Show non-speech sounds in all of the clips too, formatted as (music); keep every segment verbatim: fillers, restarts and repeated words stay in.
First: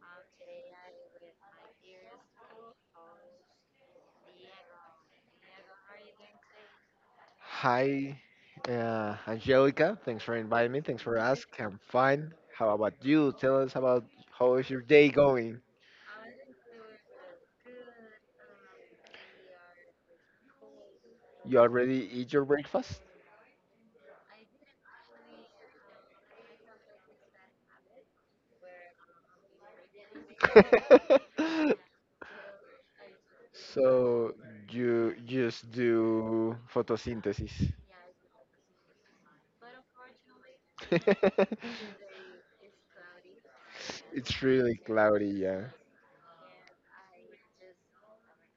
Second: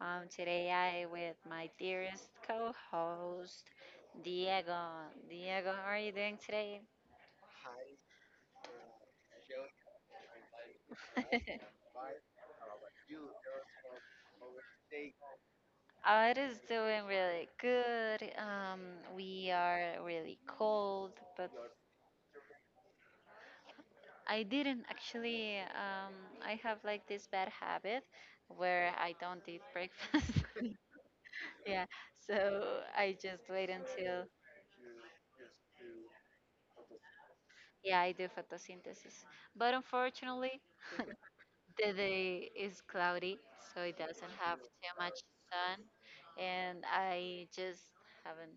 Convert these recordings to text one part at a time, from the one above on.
Um, today, I with my dearest co-host Diego. Diego, how are you doing today? Hi, uh, Angelica. Thanks for inviting me. Thanks for asking. (laughs) I'm fine. How about you? Tell us about how is your day going? Uh, it is doing really good. Um, we are really cold, but You already eat your breakfast? I didn't actually. Um, I have like this bad habit where I don't eat breakfast. (laughs) (laughs) yeah, so I just wait until. so you just do photosynthesis. Yeah, I do photosynthesis, but unfortunately, (laughs) the day is cloudy, so it doesn't it's have really too much cloudy, yeah. sun, and I just haven't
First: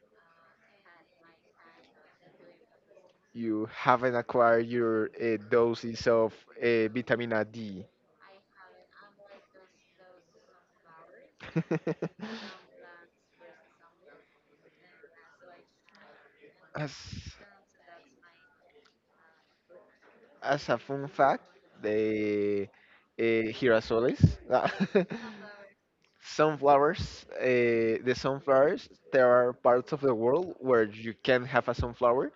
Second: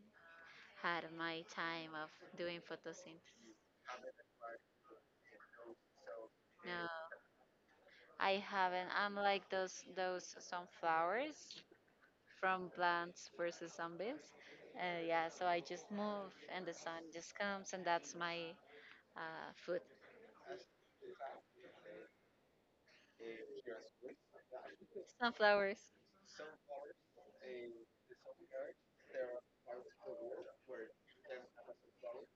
had my time of doing photosynthesis. You haven't acquired your uh, doses of No, uh, vitamin D. I haven't. I'm like those those sunflowers from Plants versus Zombies. Uh, yeah, so I just move, and the (laughs) As sun just comes, and that's my uh, food. As a fun fact, the uh, girasoles, (laughs) Sunflowers. sunflowers, uh, the sunflowers, there are parts of the world where you can have a sunflower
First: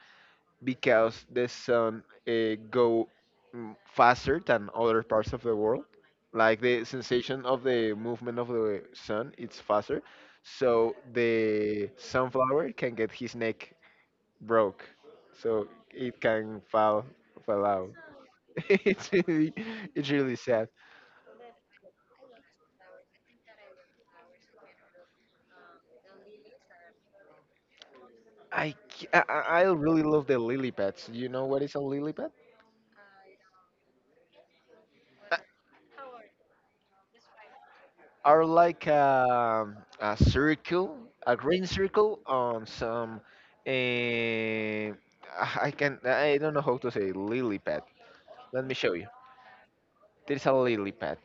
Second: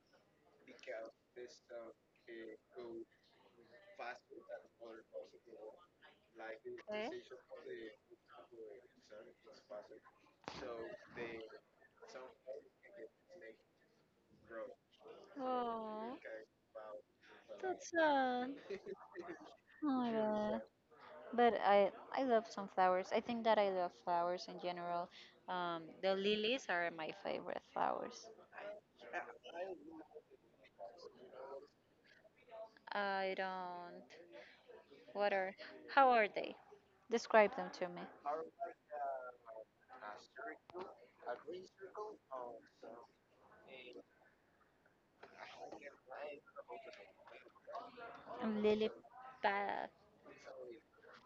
because the sun uh, go mm, faster than other parts of the world. Like the Okay. sensation of the movement of the sun, it's faster. So the sunflower can get his neck broke, so Oh, it can fall fall that's out. sad. (laughs) it's really, Oh it's my really god. sad. But I I love some flowers. I think that I love flowers in general. Um, the lilies are my favorite flowers. I, c- I I- I really love the lily pads. You know what is a lily pad? I don't. What are? How are they? Describe them to me. Are like um a circle, a green circle on some. eh, I can I don't know how to say lily pad. I Let me lily show you. pad. There's a lily pad.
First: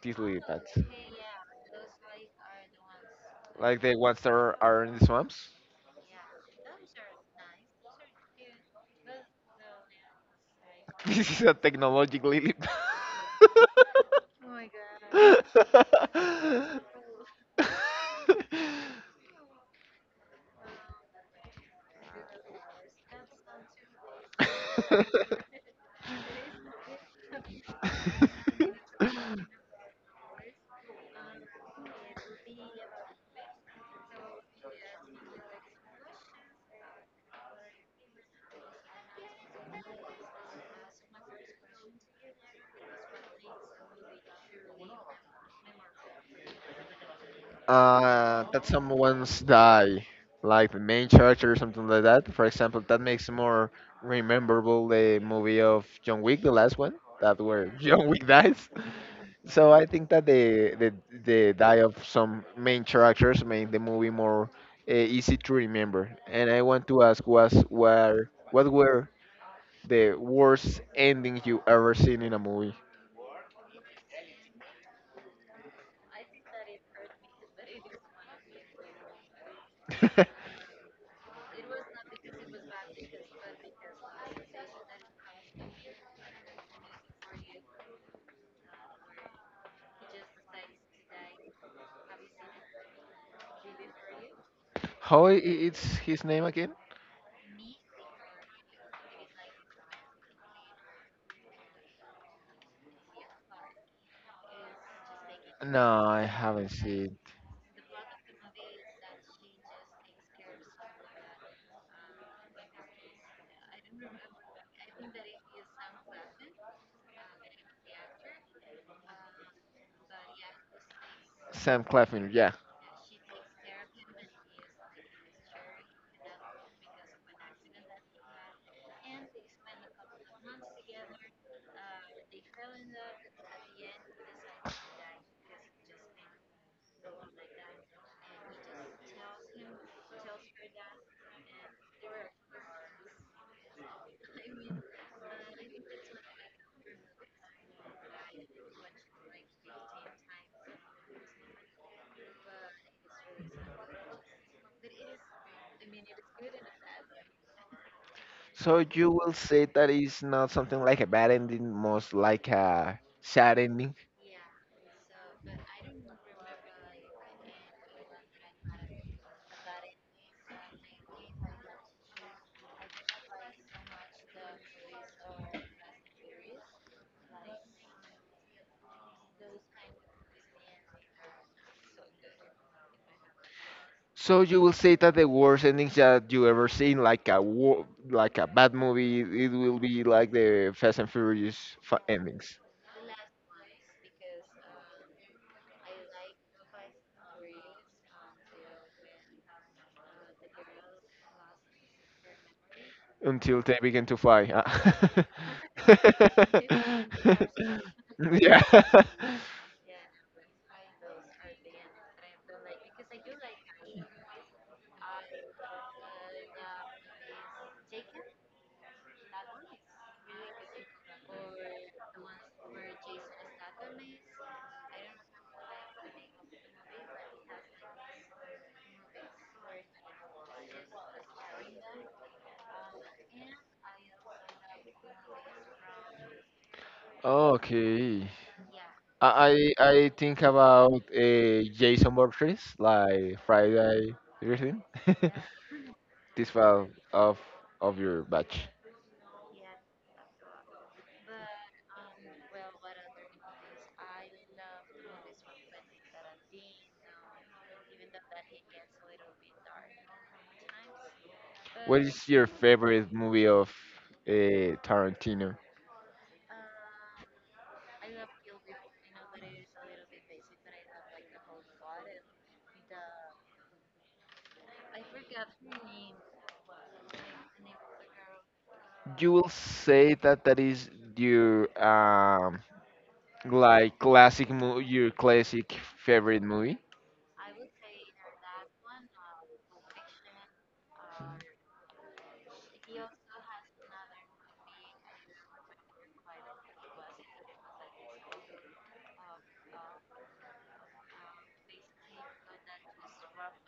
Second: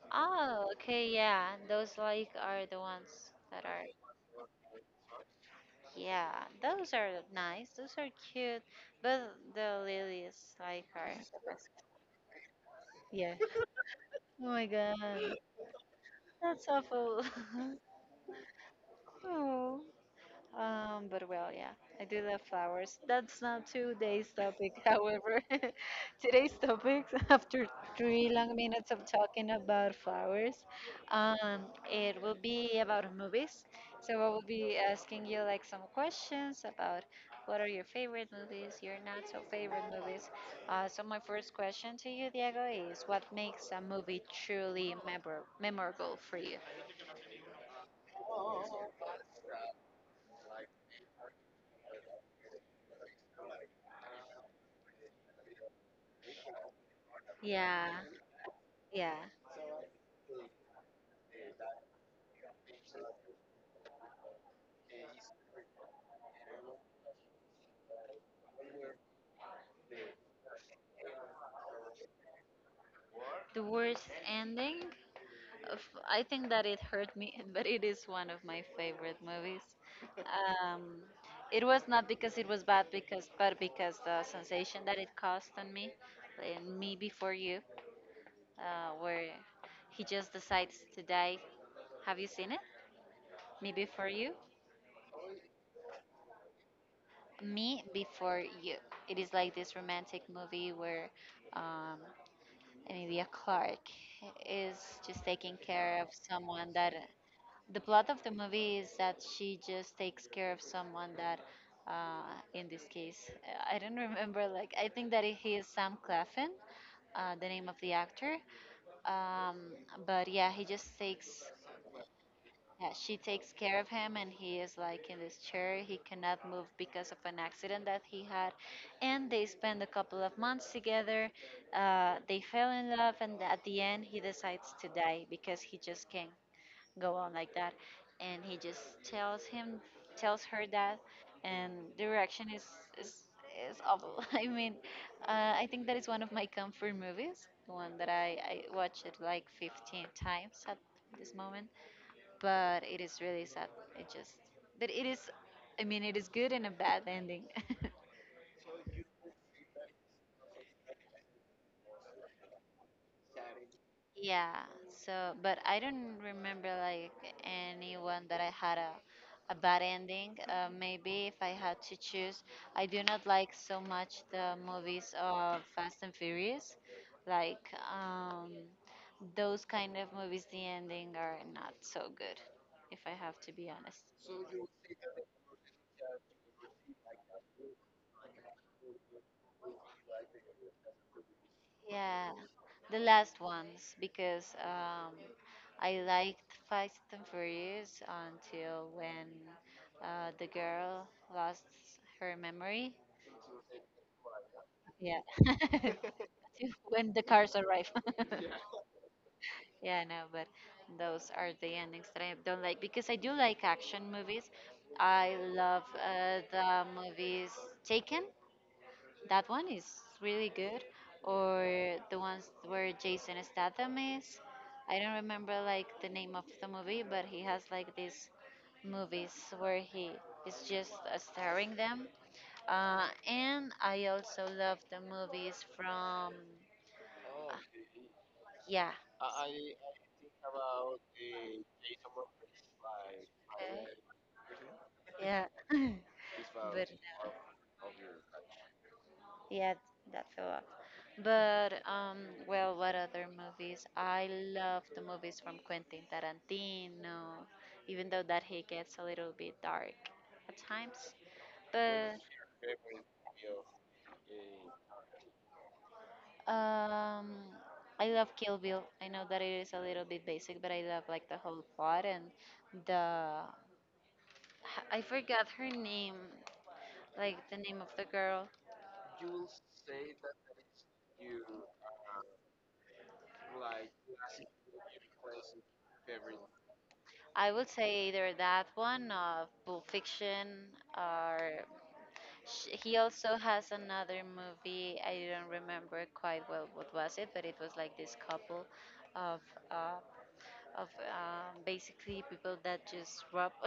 These lily Oh, pads, okay, yeah. Those like are the ones that like are. the ones that are, are in the swamps. Yeah, those are nice. Those are cute. But the lilies like are. This is a technological leap. Yeah. (laughs) (laughs) Oh Oh my my god, god. that's awful. (laughs) (laughs) Oh. Um, but well, yeah, I do love flowers. That's not today's topic, (laughs) however. (laughs) Today's topic, (laughs) after three long minutes of talking about flowers, um, it will be about movies. So I will be asking you like some questions about what are your favorite movies, your not so favorite movies. Uh, so my first question to you, Diego, is what makes a movie truly memor memorable for you? uh, that someone's die, like the main character or something like that. For example, that makes more rememberable the movie of John Wick, the last one, that where (laughs) Yeah, John Wick dies. yeah. So I think that the the the die of some main characters made the movie more uh, easy to remember. And I want to ask, was were what were the worst ending you ever seen in a movie? The worst ending? Of- I think that it hurt me, (laughs) but it is one of my favorite movies. (laughs) Um, it was not because it was bad, because but because the sensation that it caused on me, in me before you, uh, where he just decides to die. Have you seen it? Me before you. How i- i- it's his name again? Me before you. It is like this romantic movie where um, Emilia Clarke is just taking No, care of I haven't someone that. seen The plot of the movie is that she just takes care of someone that, uh, in this case, I don't remember. Like I think that he is Sam Claflin, uh, the name of the actor. Um, but yeah, he just takes. Sam Claflin. Yeah. Yeah, she takes care of him, and he is like in this chair. He cannot move because of an accident that he had, and they spend a couple of months together. Uh, they fell in love, and at the end, he decides to die because he just can't go on like that and he just tells him tells her that and the reaction is is is awful. (laughs) I mean, uh, I think that is one of my comfort movies, the one that i i watch it like fifteen times at this moment, but it is really sad. It just, but it is, I mean, it is good and a bad ending. (laughs) So you will say that it's not something like a bad ending, most like a sad ending. Yeah, so but I don't remember like anyone that I had a a bad ending. Uh, maybe if I had to choose, I do not like so much the movies of Fast and Furious, like um, those kind of movies. The ending are not so good, if I have to be honest. So you will say that the worst endings that you ever seen, like a war, like a bad movie, it will be like the Fast and Furious fa- Yeah, endings the last ones because um, I liked Fast and Furious until when uh, the girl lost her memory. until they begin to fly. Yeah, Ah. (laughs) when the cars (laughs) arrive. (laughs) yeah. (laughs) Yeah, no, but those are the endings that I don't like because I do like action movies. I love uh, the movies Taken. That one is really good. Or the ones where Jason Statham is. I don't remember like the name of the movie, but he has like these movies where he is just uh, starring them. Uh, and I also love the movies from Okay. yeah, I I I think about uh, Jason Voorhees, like Friday, everything. (laughs) yeah, this (laughs) one but of of your batch. yeah, that's a lot. But um, well, what other movies? I love the movies from Quentin Tarantino, even though that he gets a little bit dark at times. What But is your favorite movie of uh, Tarantino? um, I love Kill Bill. I know that it is a little bit basic, but I love like the whole plot and the, I forgot her name, like the name of the girl. you will say that that is your um like classic mo- your classic favorite movie? I would say either that one of Pulp Fiction or Sh- He also has another movie. I don't remember quite well what was it, but it was like this couple of uh, of um, basically people that just rob. (laughs)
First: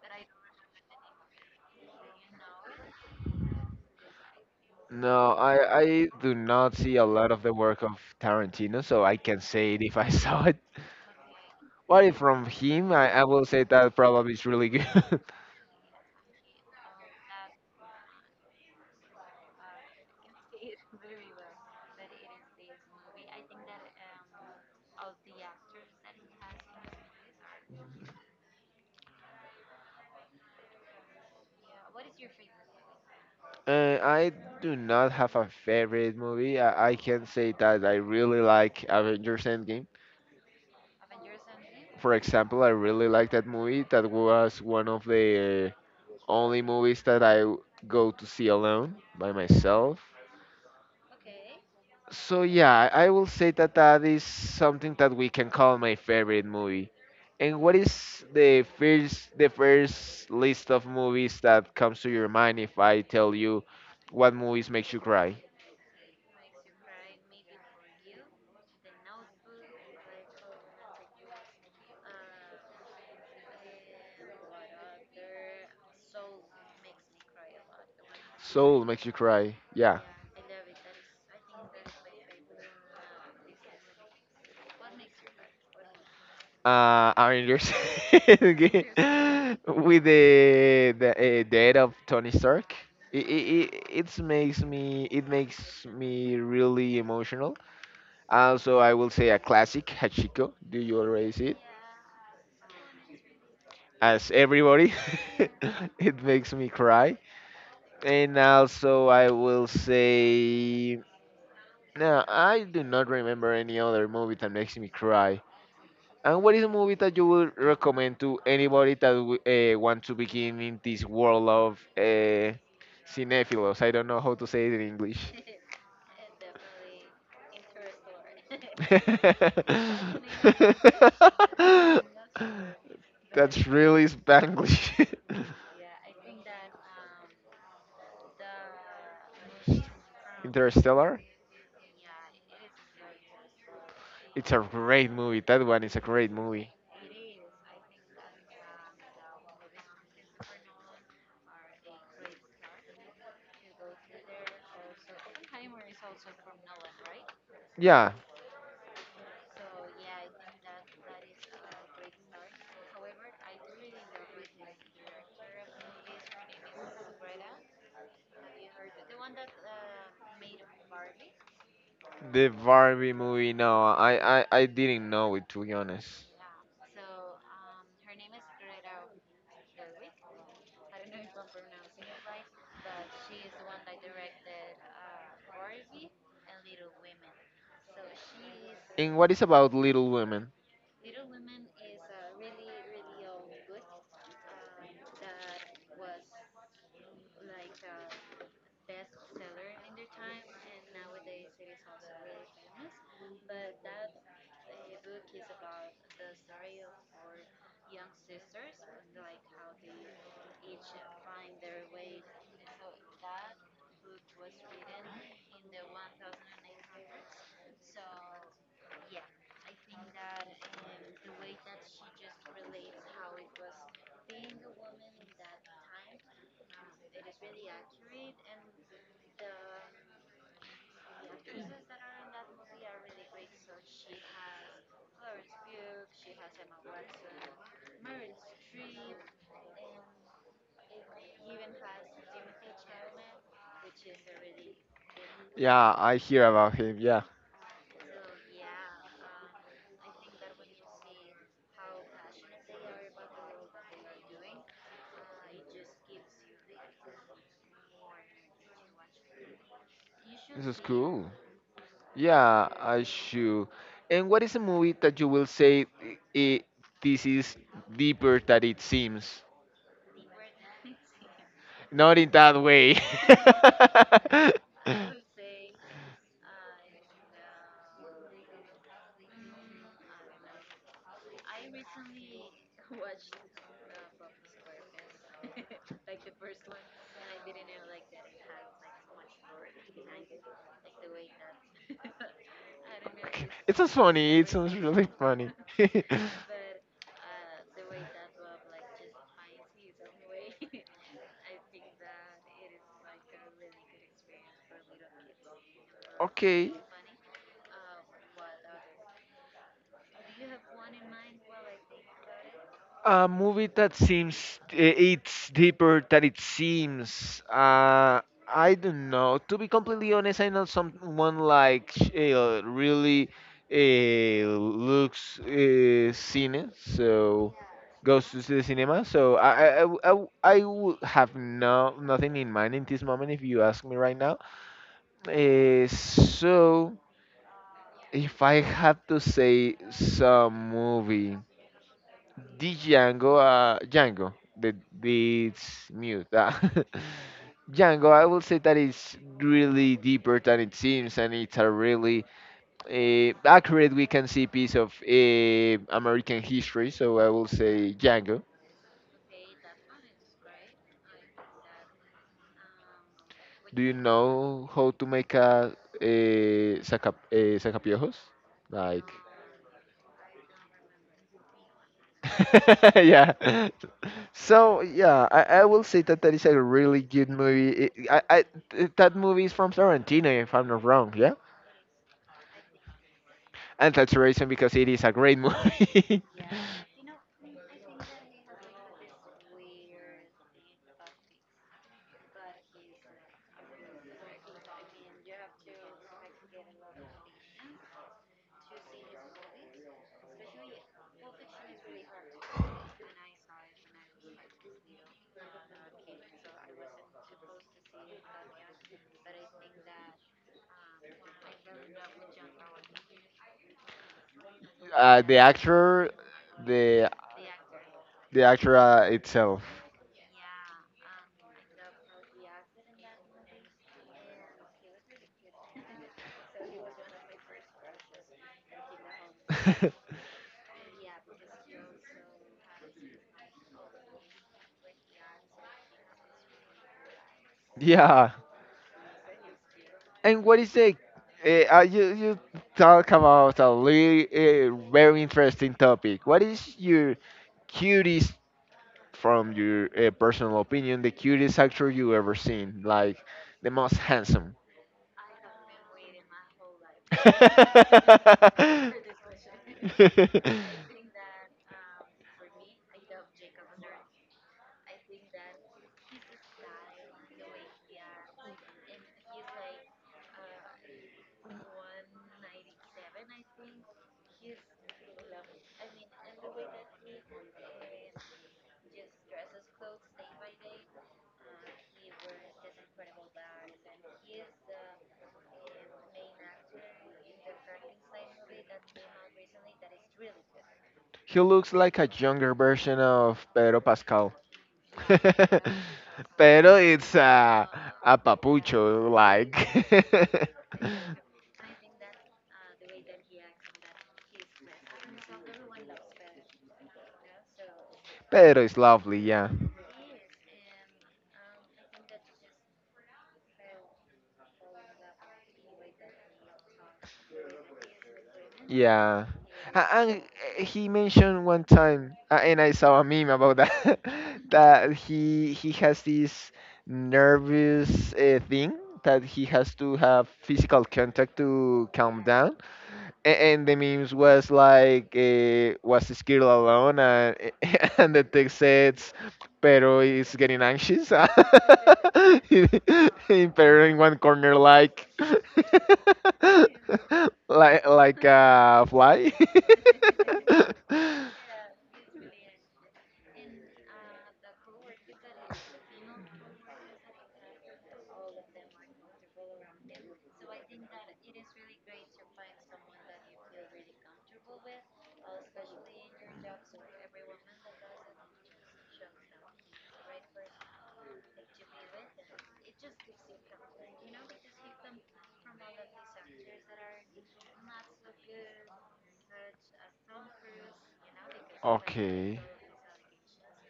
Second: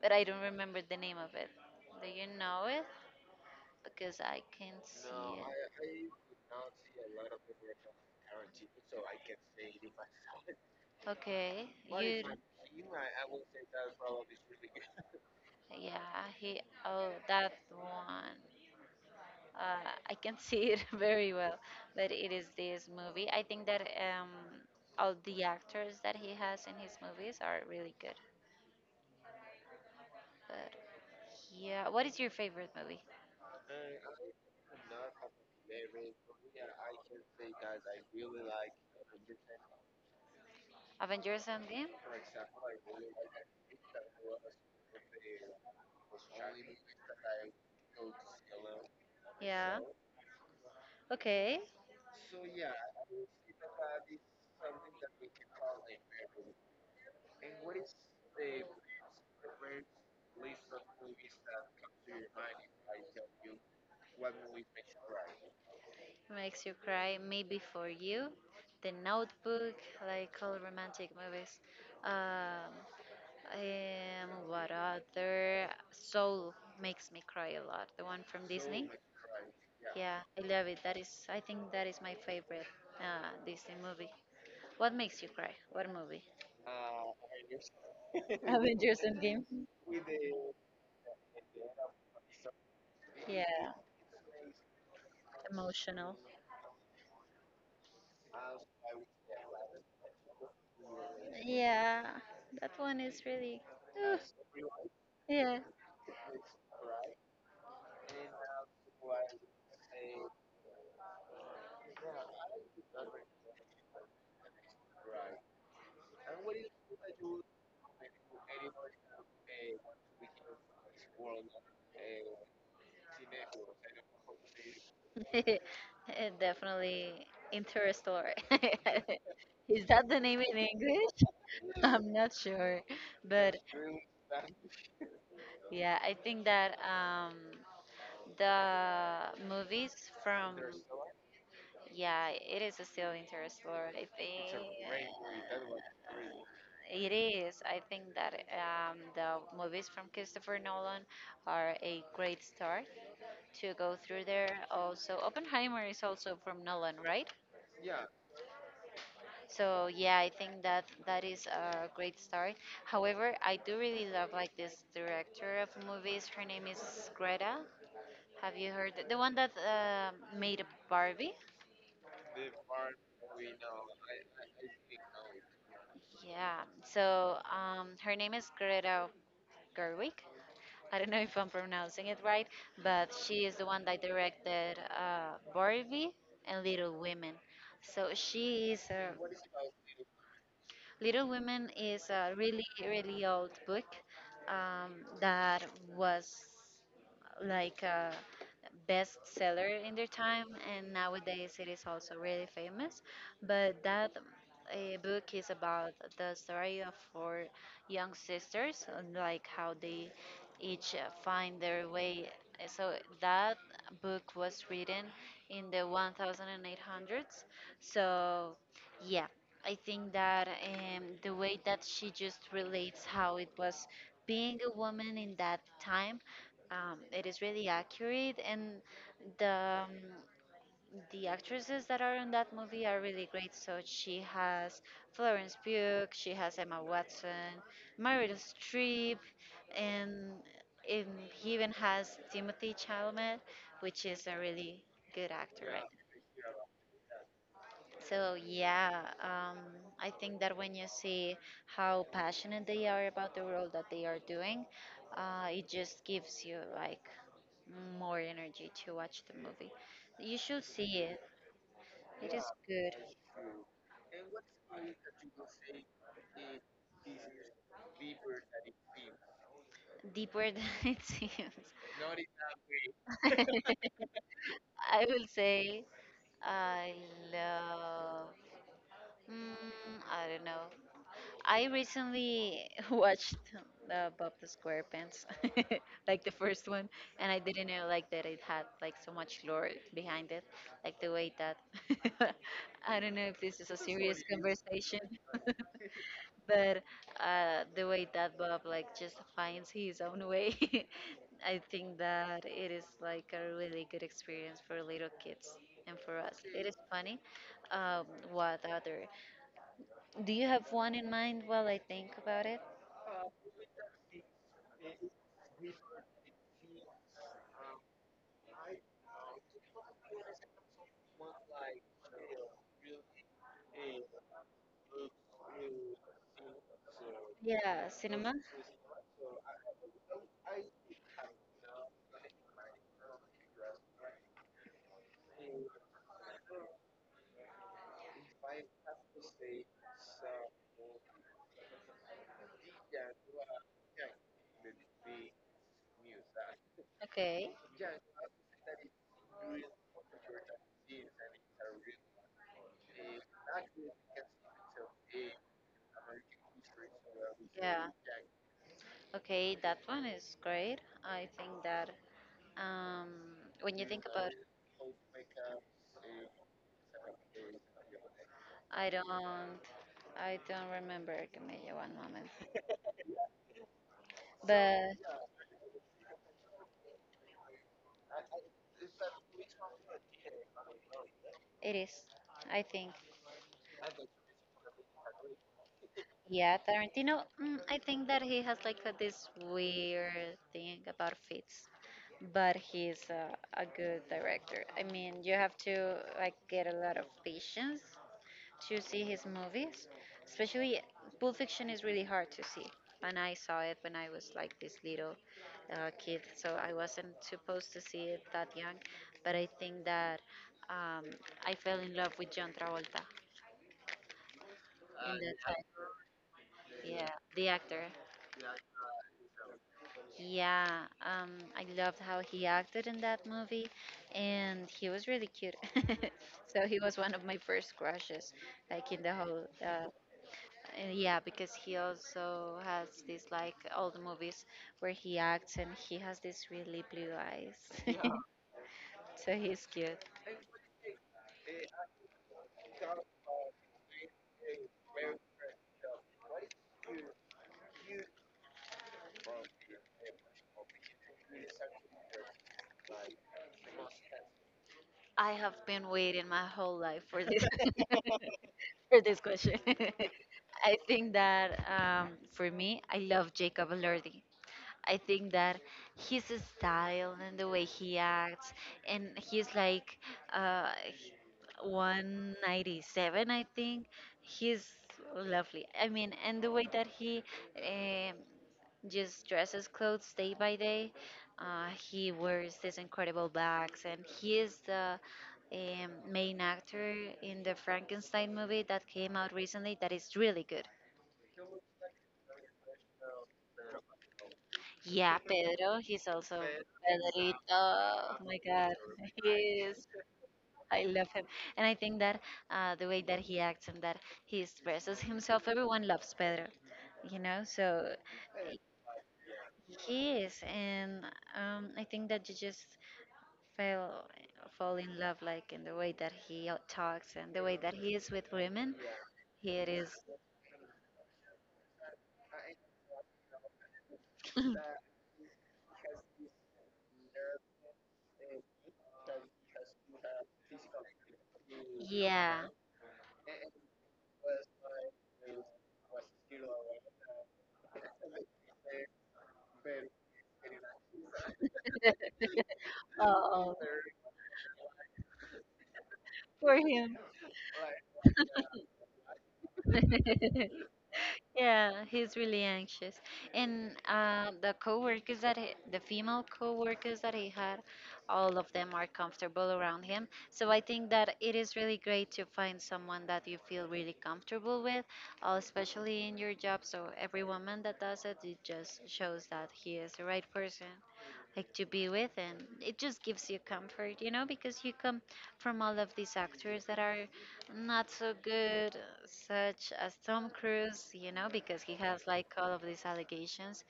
But I don't remember the name of it. Do you know it? Because I can't see No, I I it. do not see a lot of the work of Tarantino, so I can say it if I (laughs) saw it. Okay, But if you. from him, I, I will say that probably is really good. (laughs) Yeah, he. Oh, that one. uh, I can see it (laughs) very well, but it is this movie. I think that um, all the actors that he has in his movies are really good. But yeah, what is your favorite movie? uh, I do not have a favorite movie. I, I can say that I really like Avengers Endgame. Avengers Endgame? For example, I really like that movie. That was one of the Only movies that I w- go to see alone by Yeah. myself. Okay. So yeah, I I will say that that is something that we can call my favorite movie. And what is the first the first list of movies that comes to your mind if I tell you what movies makes you cry? Makes you cry. Maybe for you, The Notebook, like all romantic movies. Um, um, what other? Soul makes me cry a lot. The one from Soul Disney. makes you cry. Yeah. Yeah, I love it. That is, I think that is my favorite uh, Disney movie. What makes you cry? What movie? uh, Avengers. (laughs) Okay. Avengers Endgame. with the the uh, death of Tony Stark. It, Yeah, it, it makes me it makes emotional. me really emotional. Also, I will say a classic Hachiko. Do you already see it? Yeah, that one is really. Ugh, As everybody, yeah. (laughs) it makes me cry. And also, I will say no. I do not remember any other movie that makes me cry. And what is a movie that you would recommend to anybody that uh, want to begin in this world of uh, cinephilos? I don't know how to say it in English. (laughs) Eh, definitely Interstellar. (laughs) (laughs) Is that the name in English? (laughs) I'm not sure, (laughs) but That's really Spanglish. yeah, I think that um, the movies (laughs) from Interstellar. yeah, it is still Interstellar. I It's think a great movie. That one is a great movie. it is. I think that um, the movies from Christopher Nolan are a great start to go through there. Also, Oppenheimer is also from Nolan, right? Yeah, So yeah, I think that that is a great start. However, I do really love like this director of movies. Her name is Greta. Have you heard the one that um made Barbie? the Barbie movie. No, I I, I didn't know it to be honest. Yeah. So um, her name is Greta Gerwig. I don't know if I'm pronouncing it right, but she is the one that directed uh, Barbie and Little Women. So she is a, And what is about Little Women? Little Women is a really really old book, um, that was like a bestseller in their time, and nowadays it is also really famous. But that uh, book is about the story of four young sisters, and, like how they each uh, find their way. So that book was written in the eighteen hundreds. So yeah, I think that um, the way that she just relates how it was being a woman in that time, um, it is really accurate, and the um, the actresses that are in that movie are really great. So she has Florence Pugh, she has Emma Watson, Meryl Streep, and, and he even has Timothy Chalamet, which is a really good actor, right? Yeah, I hear about him. Yeah, Yeah, so yeah, um, I think that when you see how passionate they are about the role that they are doing, uh, it just gives you like more energy to watch the movie. You should this is see it. cool. It is Yeah, good. I should. And what is a movie that you will say it, this is deeper than it seems? Deeper than (laughs) it seems. Not in that way. (laughs) (laughs) I I will say I love. Mm, I don't know. I recently (laughs) watched uh, Bob the Squarepants, (laughs) like the first (laughs) one, and I didn't know like that it had like so much lore behind it, like the way that. (laughs) (laughs) I don't know if this is a It just serious funny. conversation. Really (laughs) funny. But uh, the way that Bob like just finds his own way, (laughs) I think that it is like a really good experience for little kids and for (laughs) us. It okay. is funny. Um, what other? Do you have one in mind while I think about it? A movie that seems eh, it's deeper than it seems. Uh, I don't know. To be completely honest, I'm not someone like uh, really uh, looks uh, cine, so Yeah, goes cinema. to the cinema. So I I, I, w- I w- I w- have no nothing in mind in this moment. If you ask me right now, uh, so if I have to say some movie the Django, uh, Django, the it's mute. ah. Okay. (laughs) Django, I will say that it's really deeper than it seems, and it's a really uh, accurate we can see piece of uh, American history. So I will Yeah. say Django. Okay, that one is great. I think that um, when Do you you think about, know how to make a a saca, uh, sacapiojos? I don't, Like I don't remember. Give me one moment. (laughs) yeah. So But yeah, I, I will say that that is a really good movie. It, I, I it- that movie is from Tarantino, if I'm not wrong. Yeah, it is. I think. and that's the reason because it is a great movie. Yeah, Tarantino, mm, I think that he has like a, this weird thing about fits, but he's a, a good director. I mean, you have to like get a lot of patience to see his movies, especially Pulp Fiction is really hard to see. And I saw it when I was like this little uh, kid, so I wasn't supposed to see it that young, but I think that um, I fell in love with John Travolta. (laughs) uh, the actor, the Yeah, the actor. the actor uh, itself. Yeah, um, I loved how he acted in that movie, and he was really cute. (laughs) So he was one of my first crushes, like in the whole. Uh, (laughs) and yeah, because he also has this like all the movies where he acts, and he has these really blue eyes. yeah. (laughs) So he's cute. And what is the? Uh, uh, you you talk about a really, uh, very interesting topic. What is your cutest from your uh, personal opinion, the cutest actor you ever seen, like the most handsome? I have been waiting my whole life for this (laughs) for this (laughs) question. (laughs) I think that um, for me, I love Jacob Elordi. I think that his style and the way he acts, and he's like uh, one ninety-seven, I think. He's lovely. I mean, and the way that he um, just dresses clothes day by day, uh, he wears these incredible bags, and he is the um, main actor in the Frankenstein movie that came out recently that is really good. he looks like a younger version of Pedro Pascal. (laughs) Yeah, (laughs) Pedro, he's also Pero it's Pedrito. a Oh a my God, papucho (laughs) he like. is. (laughs) I love him. And I think that uh, the way that he acts and that he expresses himself, everyone loves Pedro, you know? So Pedro is lovely, yeah. he is. And um, I think that you just fell, fall in love, like in the way that he uh, talks and the way that he is with women. Yeah. He is. A- And uh, he mentioned one time, uh, and I saw a meme about that, (laughs) that he he has this nervous uh, thing that he has to have physical contact to calm Yeah. down a- and the memes was like uh, was scared alone and, (laughs) and the text says pero is getting anxious (laughs) in Oh, pero in one corner like for him. (laughs) like like a fly. (laughs) Yeah, (laughs) he's really anxious. And uh, the coworkers that he, the female coworkers that he had, all of them are comfortable around him. So I think that it is really great to find someone that you feel really comfortable with, uh, especially in your job. So every woman that does it, it just shows that he is the right person like to be with and it just gives you comfort, you know because you come from all of these actors that are not so good, such as Tom Cruise, you know, because he has like Okay. all of these allegations.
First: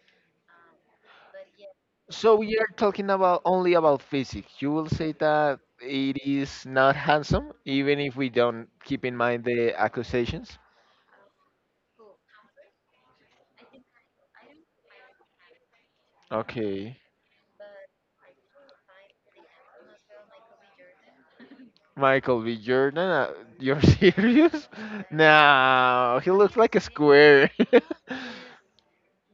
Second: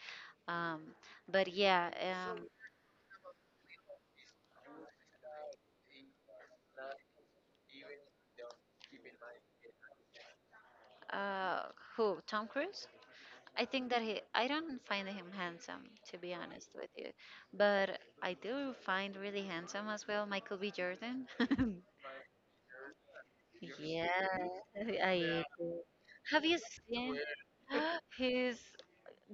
Um, but yeah, So um, we are talking about only about physics. You will say that it is not handsome, even if we don't keep in mind the accusations. uh, who? Tom Cruise? I think that he, I don't find him handsome, to be honest with Okay. you. But I do find really handsome as well Michael B. Jordan. (laughs) Michael B. Jordan, uh, you're (laughs) Yeah, serious? (laughs) I do. No, he Have looks you like a seen? square. (laughs) (gasps) He's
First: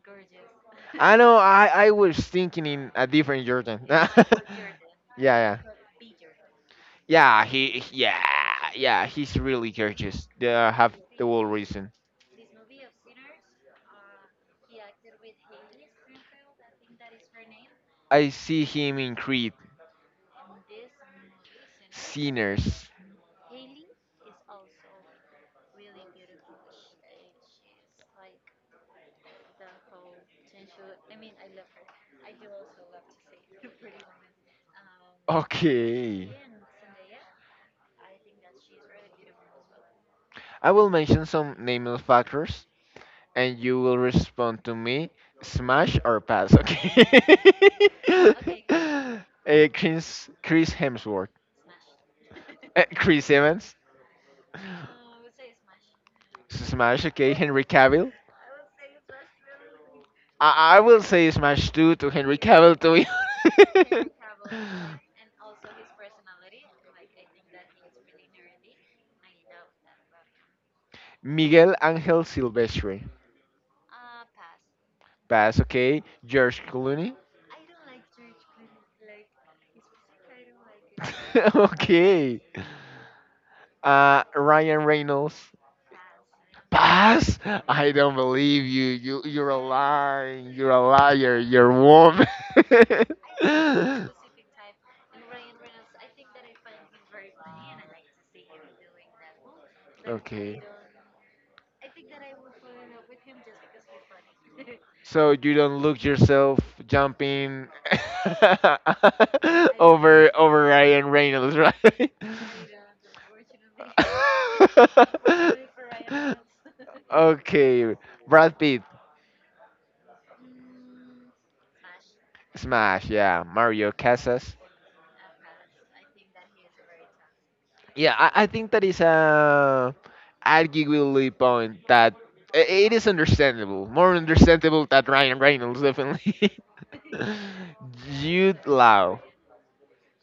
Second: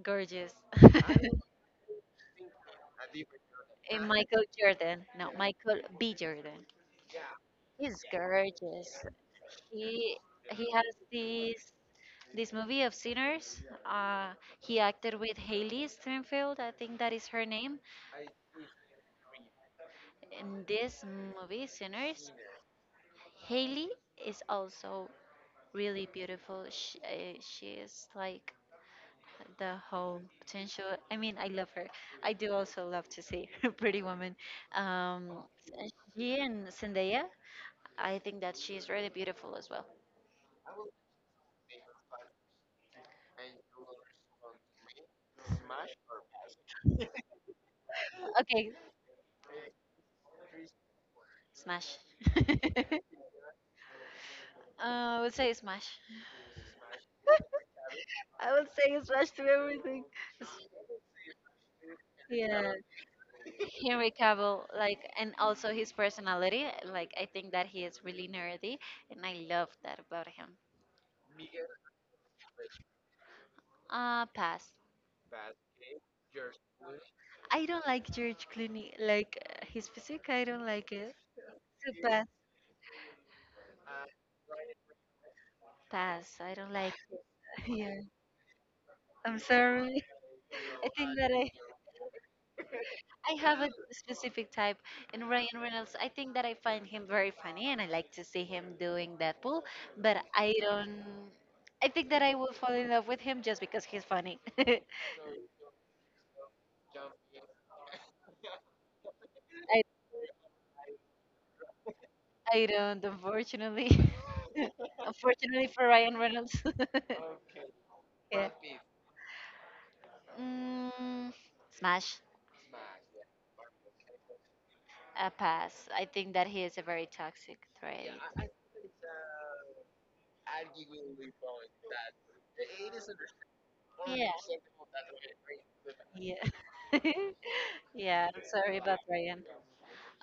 gorgeous. (laughs) I know. I I was thinking in a different Jordan. (laughs) Eh, yeah, Michael Jordan. No, yeah, Michael B. Jordan. yeah. He, He's yeah, gorgeous. yeah. He's really He gorgeous. They he has have the whole this reason. this movie of Sinners. Uh, he acted with Haley Steinfeld. I think that is her name. I see him in Creed. In this movie, Sinners, Sinners. Haley is also really beautiful. She, uh, she is like the whole potential. I mean, I love her. I do also love to see (laughs) Pretty Woman. Um, Okay. he and Zendaya. I think that she's really beautiful as well. I will mention some nameless factors and you will respond to me smash or pass, okay? Okay, (laughs) Eh, Chris, Chris Hemsworth. smash. Eh, (laughs) Chris Evans. Uh, I would say smash. Smash, okay. Henry Cavill. I would say smash to everything. I, I will say smash too to Henry Yeah, Cavill to be. Henry Cavill, like, and also his personality. Like, I think that he is really nerdy, and I love that about him. (laughs) Miguel Angel Silvestre. Uh, pass. Pass, okay. George Clooney. I don't like George Clooney, like uh, his physique. I don't like it. (laughs) So bad. okay. Uh, Ryan Reynolds. Pass. I don't like. Pass? (laughs) I Yeah, don't believe you. You I'm you're a sorry. lying. You're (laughs) I a think that liar. I You're a woman. I have a specific type (laughs) in Ryan Reynolds. I think that I find him very funny and I like to see him doing Deadpool, but I okay. don't I think that I will fall in love with him just because he's funny. (laughs) I So you don't look yourself jumping (laughs) over over Ryan Reynolds, right? I don't, unfortunately. (laughs) Unfortunately for Ryan Reynolds. (laughs) (laughs) okay. Brad Yeah. Pitt. Mm, smash. Smash, yeah. Mario Casas. A pass. I think that he is a very toxic threat. Yeah, I, I think that is a arguably point that i- it is understandable, more Yeah. understandable than Ryan Reynolds, Yeah. definitely. (laughs) (laughs) Yeah, I'm Jude sorry about Law, Ryan.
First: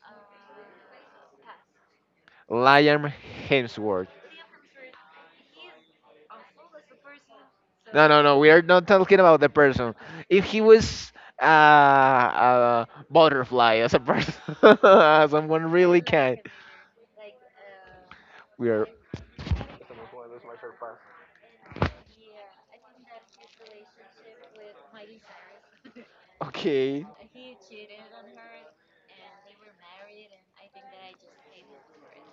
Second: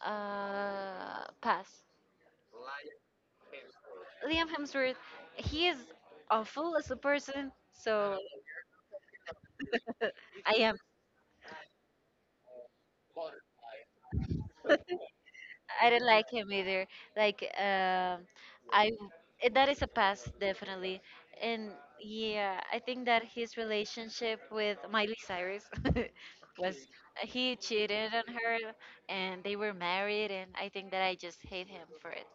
Uh, pass. Liam Hemsworth. Liam Hemsworth, he is awful as a person, No, so no, no, we are not talking about the person. (laughs) If I he am. was uh, a butterfly as a person, (laughs) someone I really don't like can. him either. Like um we I are Eh, that is a pass definitely. And yeah, I think that his relationship with Miley Cyrus (laughs) was okay. he cheated on her and they were married and I think that I just hate him for it.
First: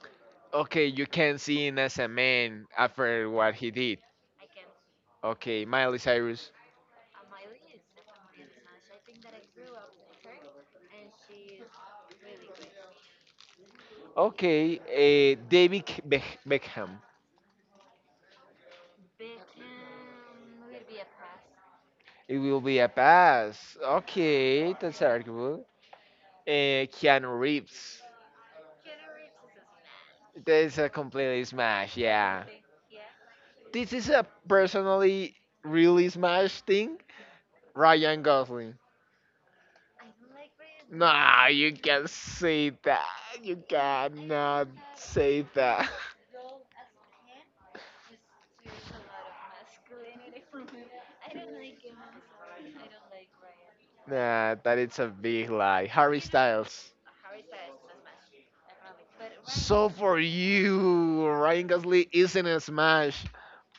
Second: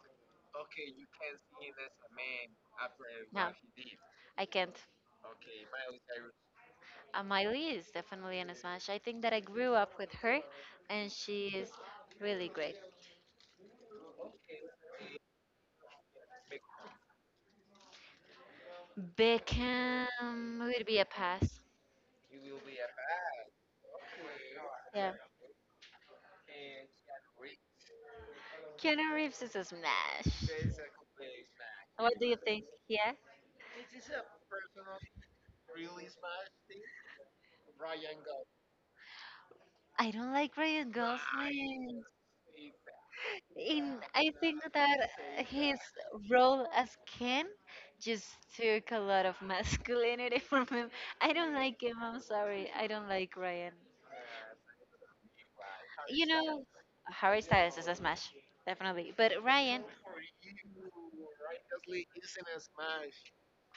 Okay, you can see him as a man after No, what he did. I can't. Okay, Miley Cyrus. Uh, Miley is definitely an smash. I think that I grew up with her, and she is really great. Okay, uh, David Beck- Beckham. Beckham would be a pass. It will be a pass. Okay, that's Yeah. arguable. Uh, Keanu Reeves. Keanu Reeves is a smash. That's a completely smash, What do you yeah. think? Yeah. This is a personally really smash thing. Ryan Gosling. I don't like Ryan No, you Gosling. can't say that. You In I think cannot that say his that. (laughs) role as Ken just took a lot of masculinity (laughs) from him. I don't like him. I'm sorry. I don't like Ryan. Nah, that is a big lie. Harry You know, Styles. Harry Styles is a smash, definitely. But Ryan, So for you, Ryan Gosling isn't a smash.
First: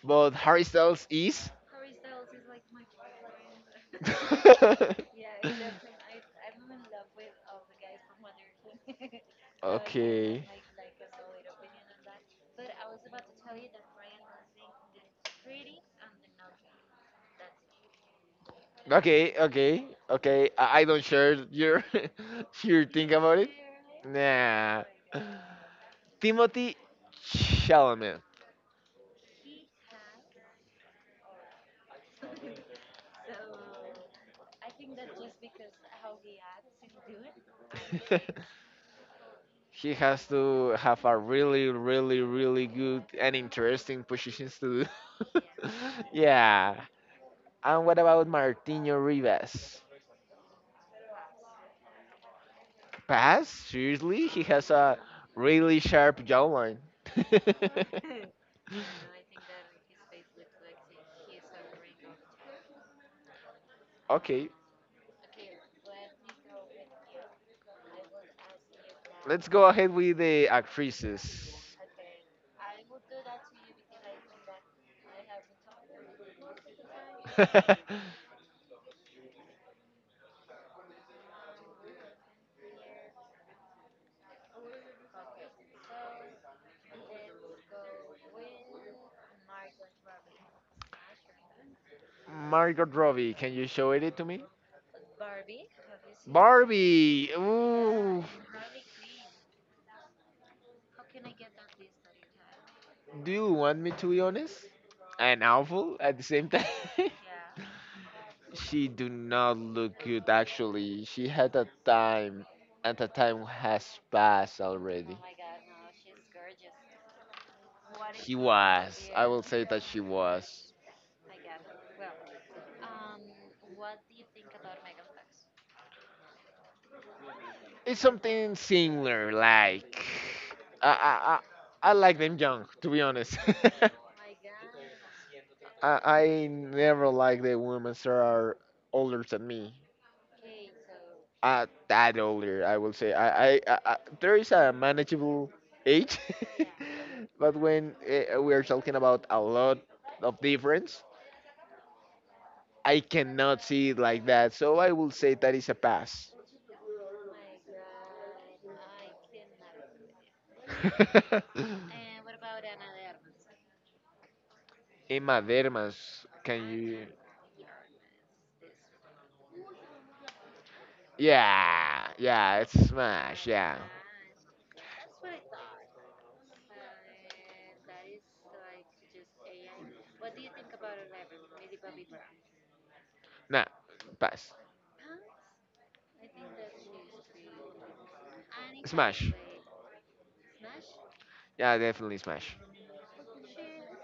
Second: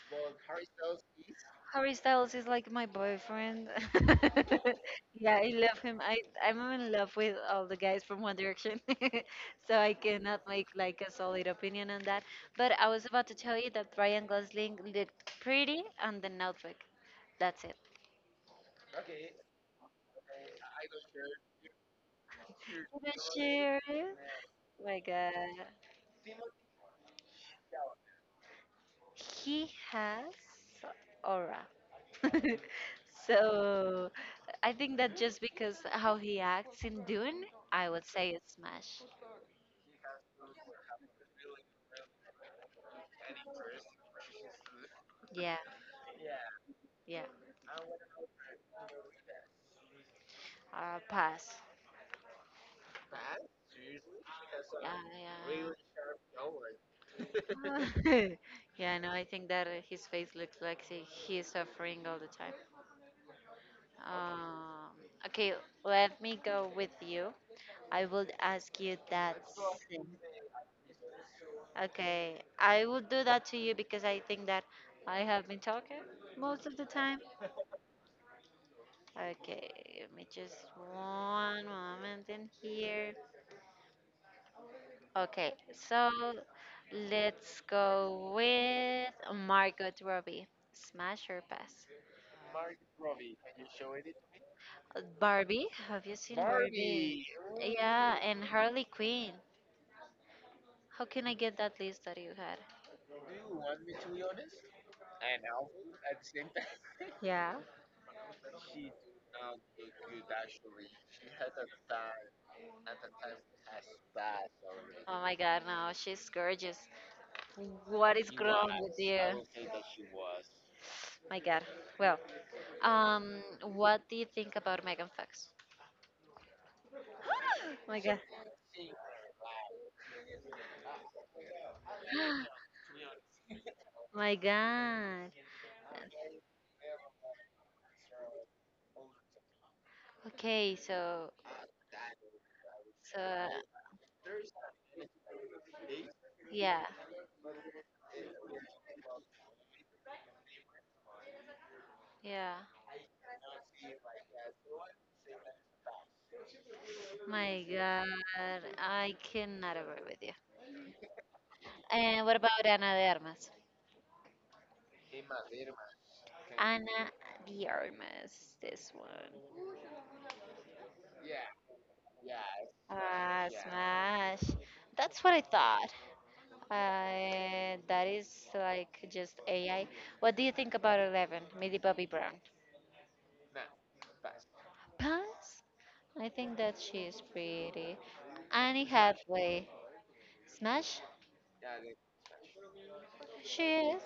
But Harry Styles is. Harry Styles is like my boyfriend. (laughs) (laughs) Yeah, I love him. I I'm in love with all the guys from One Direction, (laughs) so I cannot okay. make like a solid opinion on that. But I was about to tell you that Ryan Gosling looked pretty on the Notebook. That's it. Okay, okay, okay. I, I don't share your (laughs) your (laughs) think But about it. Sherry, Nah, my God, Timothy Chalamet. he has aura. (laughs) So I think that just because how he acts in Dune, I would say it's smash. (laughs) he has to have a really, really, really good and interesting positions to do. Yeah, (laughs) yeah. yeah. And what about Martino Rivas? Uh, pass. Pass? Seriously? He has a Yeah, really yeah. sharp jawline. (laughs) Yeah, no, I think that uh, his face looks like he, he's suffering all the time. (laughs) okay, Um, okay, let me go with you. I will ask you that. let's go ahead with the actresses. Okay, I will do that to you because I think that I have been talking most of the time. (laughs) Okay, give me just one moment in here. Okay, so let's go with Margot Robbie. Smash or pass? Margot Robbie, can you show it to me? Uh, Barbie? it? Have you seen Barbie? Barbie! Yeah, Yeah, Ooh! and Harley Quinn. How can I get that list that you had? Do you want me to be honest? And awful at the same time? (laughs) Yeah. she do not look good actually. She had a time and the time has passed Oh already. Oh my God, Oh. no, she's gorgeous. What is He wrong with was. I you? will say that she was. My God. Well, um, what do you think about Megan Fox? My It's God. something similar, like I I I, I like them young, (gasps) to be honest. (laughs) My God. I, I never like the women that are older than me. Okay, so Uh, that older, I will say. so I, uh, I, I, I there is a manageable age, yeah, (laughs) but when uh, we are talking about a lot of difference, yeah. I cannot see it like that. So I will say that is a pass. My God, I cannot agree with you. (laughs) uh, And what about Ana de Armas? Hemadermas, can you? Ana de Armas, this one. Yeah, yeah, it's Ah, smash. Yeah, smash. That's what I thought. Uh, that is like just A I. What do you think about Eleven, Millie Bobby Brown? nah, pass. Pass. I think that she is pretty. Annie Annie Smash. Hathaway, smash. Yeah, definitely smash. She is.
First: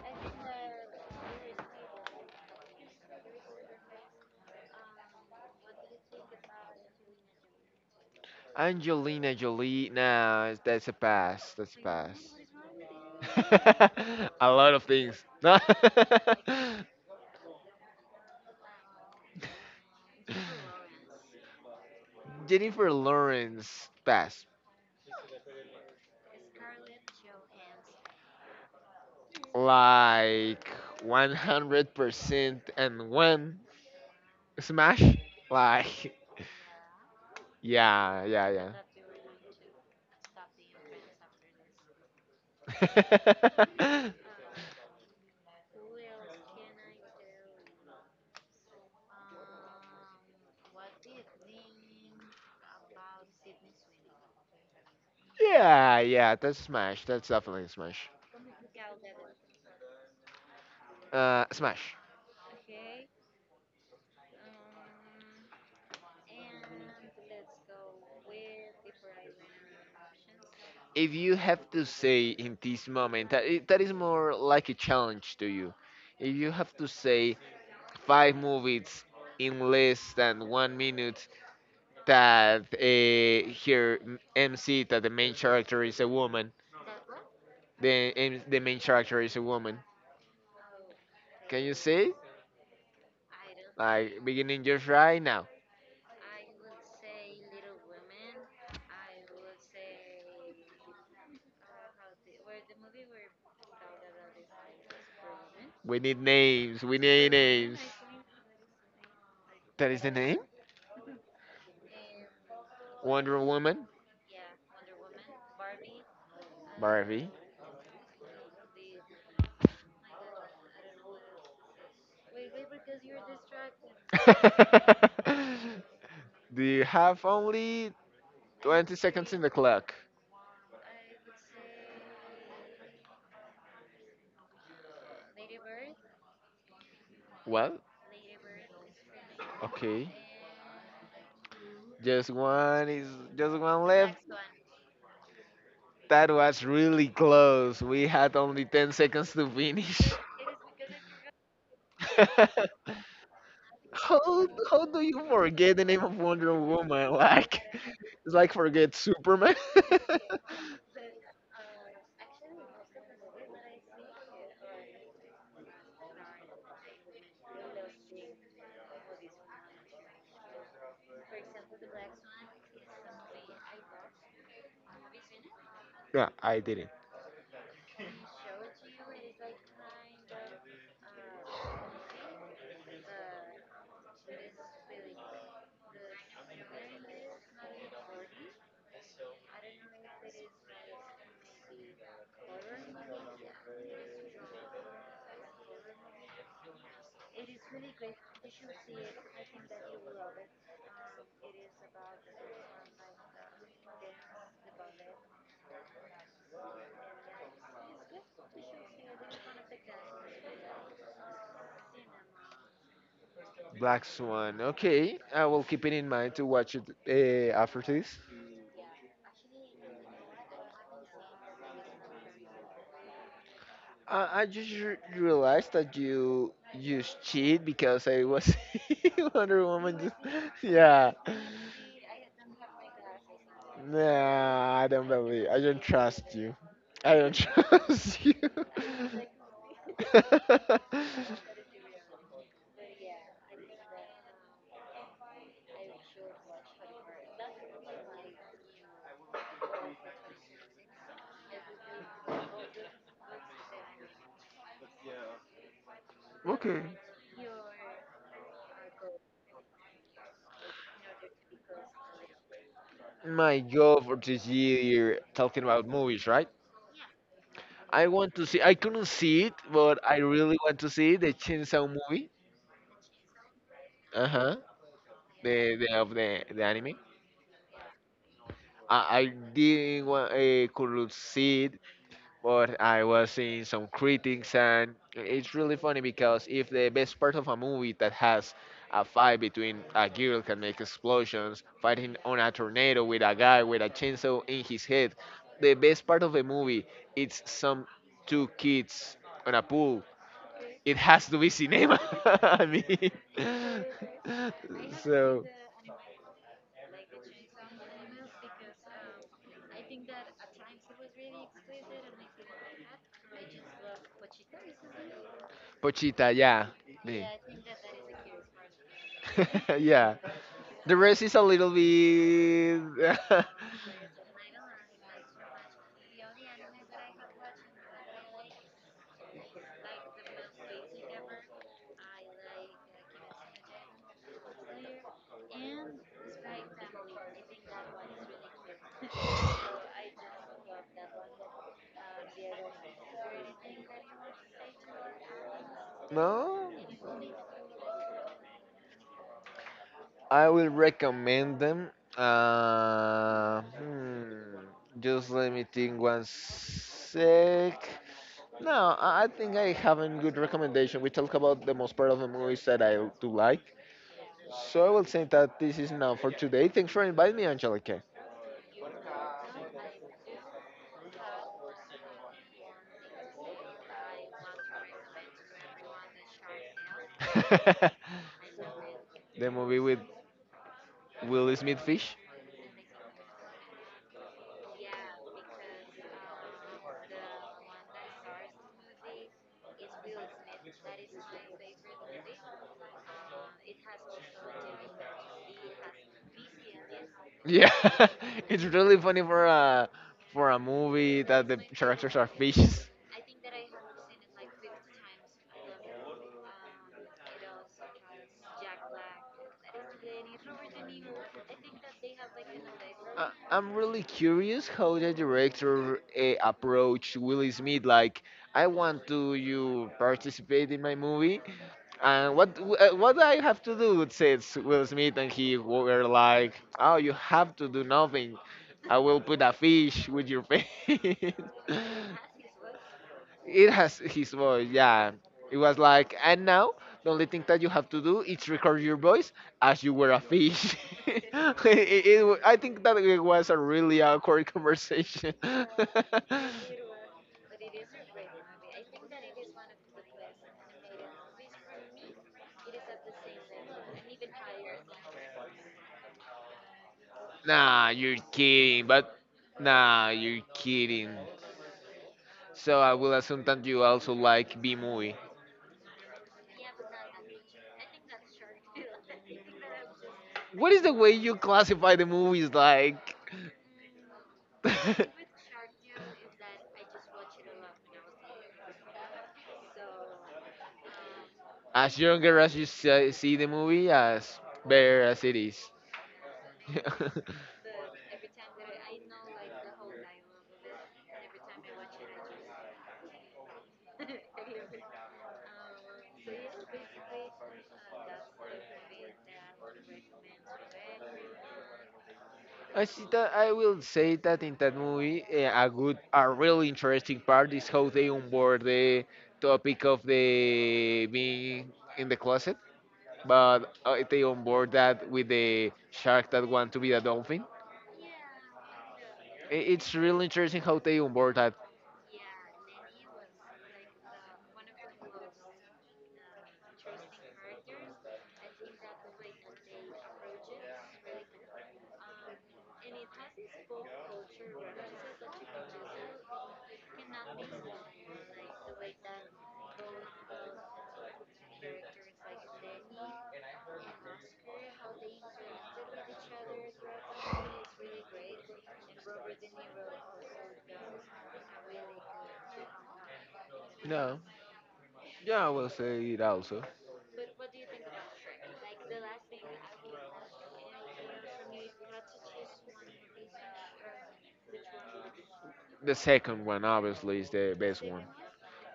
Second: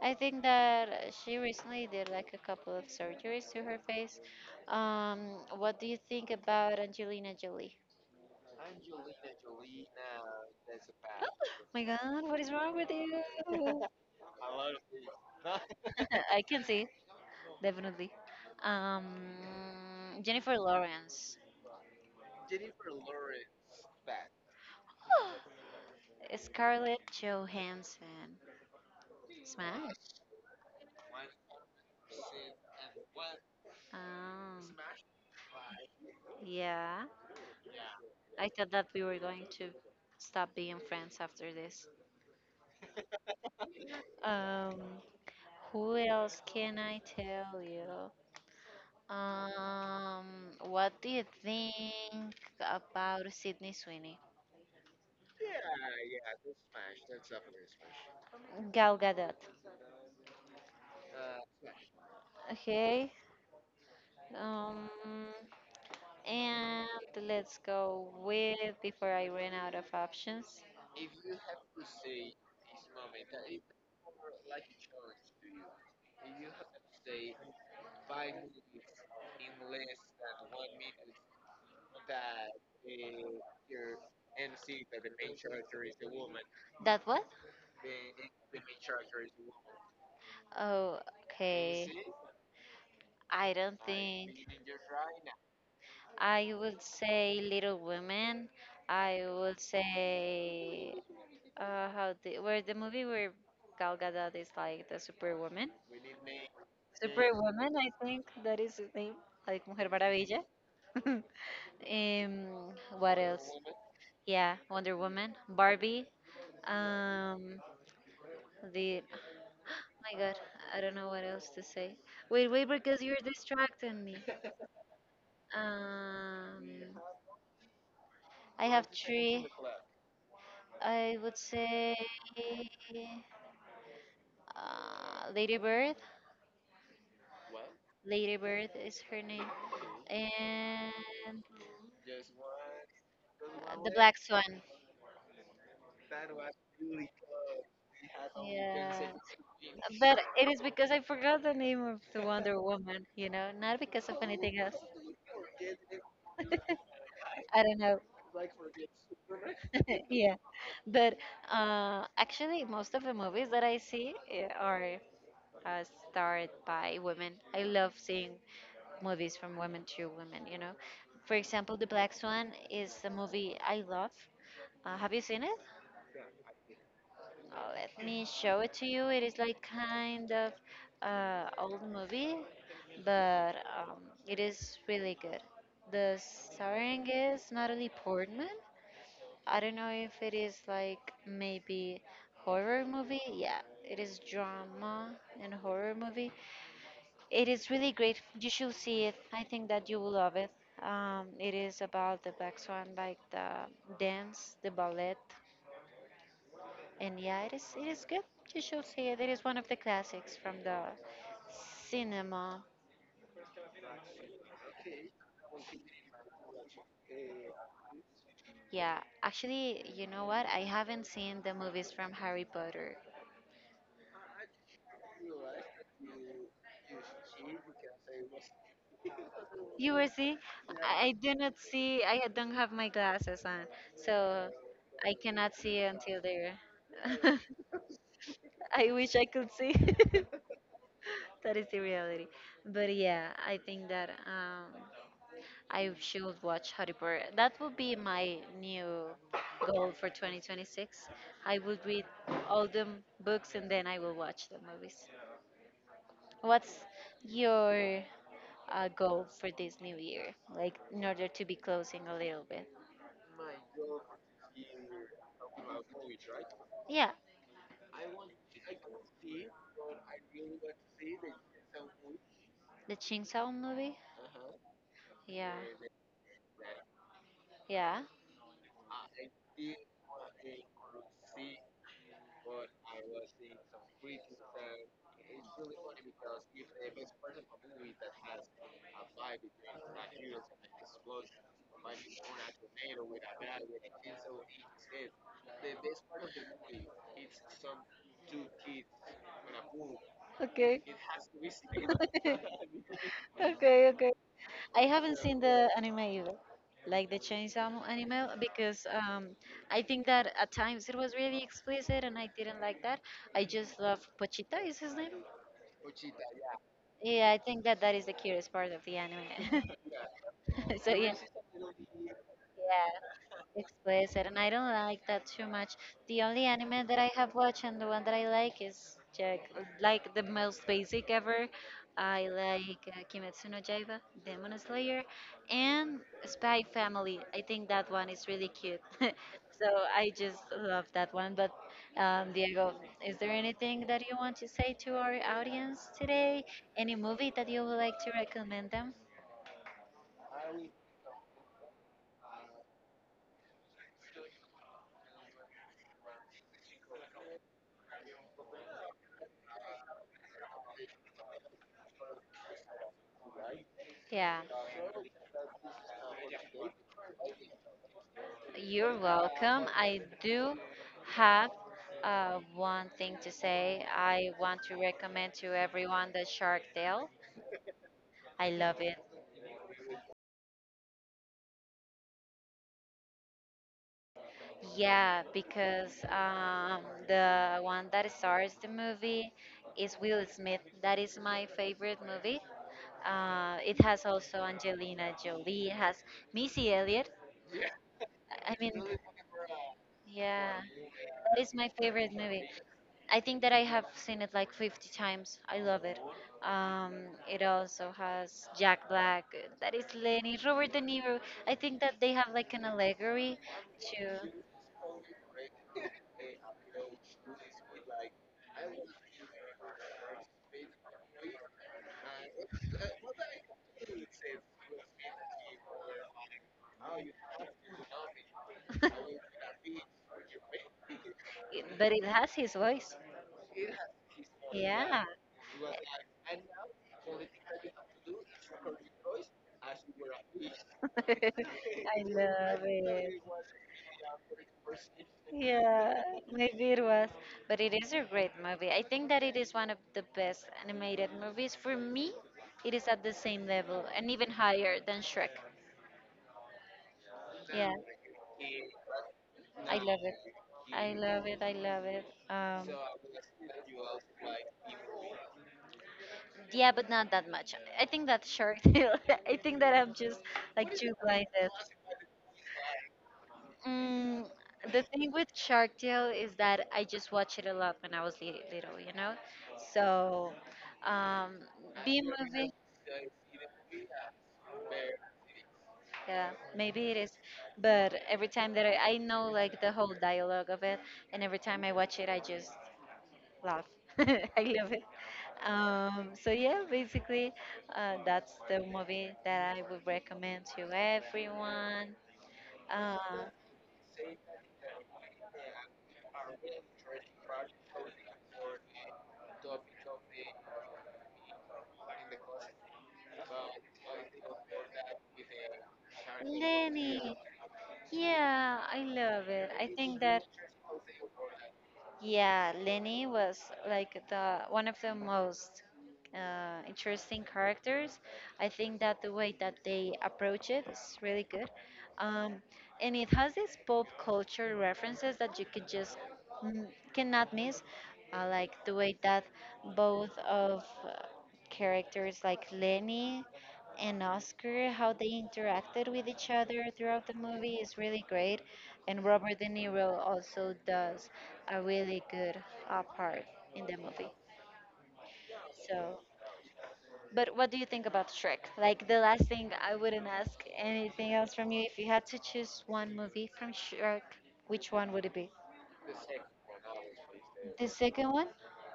I think that she recently did like a couple of surgeries to her face. Um, what do you think about Angelina Jolie? Angelina Jolie. Nah, it's- that's a Oh pass. That's a my pass. God, what is wrong with (laughs) What is you? wrong with you? (laughs) a lot of things. No. (laughs) (laughs) I can see, definitely. Um, Jennifer Lawrence. Jennifer Lawrence pass. (gasps) Scarlett Johansson. Smash. Like one hundred percent and one Oh, smash. Like yeah. yeah, yeah, I yeah. thought that we were going to stop being friends after this. (laughs) Um, who else can I tell you? Um, what do you think about Sydney Sweeney? yeah, yeah, that's Smash. That's definitely Smash. Gal Gadot. Uh, Smash. Okay. Um, and let's go with before I run out of options. If you have to say in this moment, that, i- that is more like a challenge to you. If you have to say five movies in less than one minute that uh, here m- MC, that the main character is a woman, That what? the M- the main character is a woman. Oh, Can you okay. see? I don't Like think. beginning just right now. I would say Little Women. I would say uh how the where the movie where Gal Gadot is like the superwoman. We need Yeah, names. We yeah. need Superwoman, names. I think that is his name, like Mujer That is the name. Maravilla. (laughs) um, what Wonder else? Woman, Yeah, Wonder Woman, Barbie. Barbie. Um, the Oh my God, I don't know what else to say. Wait, wait, because you're distracting me. (laughs) Do you Um, have only I have twenty seconds in three. the clock? I would say uh, Lady Bird. Well, Lady Bird is her name. okay. And Just one is just one the left. black swan. That was really close. We had only ten Yeah. seconds to finish. But it is because I forgot the name of the Wonder (laughs) Woman, you know, not because of how anything else. how do you forget the name of Wonder Woman? (laughs) Like I don't know. (laughs) it's like forget Superman. (laughs) (laughs) Yeah. But uh, actually, most of the movies that I see eh, are uh, starred by women. I love seeing movies from women to women, you know. For example, The Black Swan is a movie I love. Uh, have you seen it? Yeah, I didn't. Oh, let me show it to you. It is like kind of uh, old movie, but um, it is really good. The starring is Natalie Portman. I don't know if it is like maybe horror movie. Yeah, it is drama and horror movie. It is really great. You should see it. I think that you will love it. Um, it is about the Black Swan, like the dance, the ballet. And yeah, it is it is good. You should see it. It is one of the classics from the cinema. Black Swan. Okay, I will keep it in mind to watch it uh, after this. Yeah, actually, you know what? I haven't seen the movies from Harry Potter. I, I just re- realized that you used cheat because I was (laughs) Wonder You Woman. were Just, see? I yeah. I do not see. I don't have my glasses on, so Nah, I don't I believe. cannot I see don't until trust you. there. I don't (laughs) (laughs) trust you. I wish I could see. (laughs) That is the reality. But yeah, I think that um, I should watch Harry Potter. That would be my new goal for twenty twenty-six. I will read all the books and then I will watch the movies. (laughs) What's Okay. your uh, goal for this new year? Like, in order to be closing a little bit? My goal for this year, talking about movies, right? Yeah, I want to see. I couldn't see it, but I really want to see the Chainsaw movie. the Ching Sao movie? Uh huh. Yeah. The, the of the the anime. Yeah. I, I didn't want, uh, could see it, but I was seeing some critics, and it's really funny because if the best part of a movie that has a fight between a girl can make explosions, fighting on a tornado with a guy with a chainsaw in his head, the best part of the movie, it's some two kids on a pool. Okay. It has to be cinema. (laughs) (laughs) I mean, Okay, okay. I (laughs) haven't seen so the anime either, like the Chainsaw Mo- anime, because um, I think that at times it was really explicit and I didn't like that. I just love Pochita, is his name? Pochita, yeah. Me. Yeah, (laughs) I think that that is the curious part of the anime. Yeah. (laughs) So The yeah, rest is a little bit. yeah, (laughs) explicit, and I don't like that too much. The only anime that I have watched and the one that I like is Jack, like the most basic ever. I like uh, Kimetsu no Yaiba, Demon Slayer, and Spy Family. I think that one is really cute. (laughs) So I just love that one. But um, Diego, is there anything that you want to say to our audience today? No? Any movie that you would like to recommend them? I will recommend them. Uh, hmm, just let me think one sec. No, I I think I have a good recommendation. We talk about the most part of the movies that I do like. Yeah. So I will say that this is now for today. Thanks for inviting me, Angelica. You're welcome. I do have uh, one thing to say. I want to recommend to everyone the Shark Tale. (laughs) I love it. The movie with Will Smith Fish. Yeah, because um, the one that stars the movie is Will Smith. That is my favorite movie. Uh, it has also Angelina Jolie. It has Missy Elliott. Yeah, (laughs) I it's mean, really funny for a for yeah, a movie that that is the my favorite characters are movie. fishes. I think that I have seen it like fifty times. I love it. Um, it also has Jack Black. uh, That is Lenny. Robert De Niro. I think that they have like an I- allegory I'm really to, curious how the director uh, approached Will Smith. Like, I want to you participate in my movie, and what w- uh, what do I have to do, says Will Smith, and he were like, "Oh, you have to do nothing. I (laughs) will put a fish with your face." it- but (laughs) it has his voice. It has his voice. Yeah. Yeah, it was like, and now the only thing that you have to do is record your voice as you were a fish. (laughs) it, (laughs) I it, it wa- I love think that it it. was a really awkward conversation. Yeah, maybe it was, (laughs) but it is a great movie. I think that it is one of the best animated movies. For me, it is at the same level and even higher than Shrek. Yeah. Nah, you're kidding, but I love nah, it. you're I kidding. love it. I love it. Um, So I will assume that you also like B movie. yeah, but not that much. I think that Shark Tale. (laughs) I think that I'm just What like is the too way you blinded. classify the movies like? Mm, the thing with (laughs) Shark Tale is that I just watched it a lot when I was li- little, you know? So, um, As B younger movie, as you se- see the movie, as better as it is. yeah, maybe it is. (laughs) But every time that I, I know like the whole dialogue of it, and every time I watch it, I just love. (laughs) I love it. Um, so yeah, basically, uh, that's the movie that I would recommend to everyone. I Uh, see that I will say that in that movie, eh, a good, a really interesting part is how they onboard the topic of the being in the closet, but uh, they onboard that with the shark that want to be a Lenny, dolphin. yeah, I love it. I- I It's think that really interesting how they onboard that. yeah, Lenny was like the one of the most uh, interesting characters. I think that the way that they approach it is really good, um, and it has these pop culture references that you could just mm, cannot miss, uh, like the way that both of uh, characters like Lenny and Oscar, how they interacted with each other throughout the movie is really great, and Robert De Niro also does a really good uh, part in the movie. No, yeah, I will So, say it also. but what do you think about Shrek? Like the last thing, I wouldn't ask anything else from you. If you had to choose one movie from Shrek, which one would it be? The second one, obviously, is the The best one. second one?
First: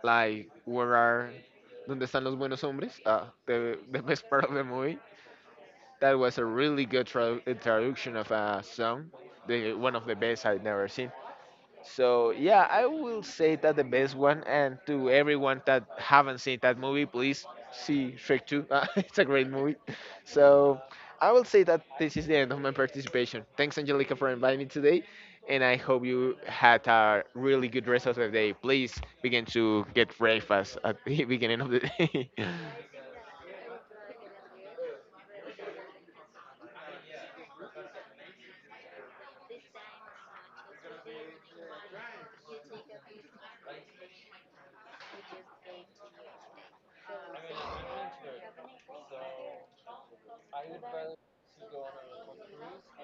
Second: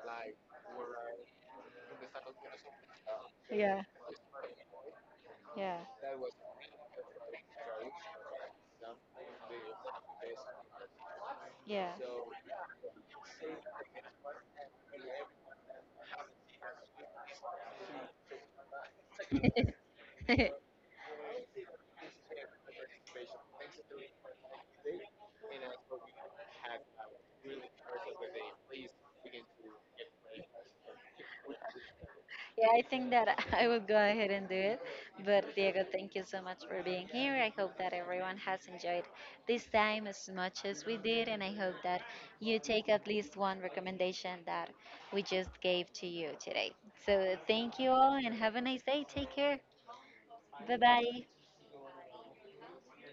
Like, where are, donde están los buenos hombres? Ah, the, Yeah, the best part of the movie. yeah, That was a really good tra- uh, traduction of a song. The, one of the best I've never seen. So yeah, I will say that the best one. And to everyone that haven't seen that movie, please see Shrek two. (laughs) Uh, it's a great movie. yeah. (laughs) So I will say that this is the end of my participation. Thanks, Angelica, for inviting me today, and I hope you had a really good rest of the day. Please begin to get breakfast at the (laughs) beginning of the day. Yeah, I (laughs) think that (laughs) I will go ahead and do it. But Diego, thank you so much for being here. I hope that everyone has enjoyed this time as much as we did, and I hope that you take at least one recommendation that we just gave to you today. So thank you all and have a nice day. Take care. Bye bye.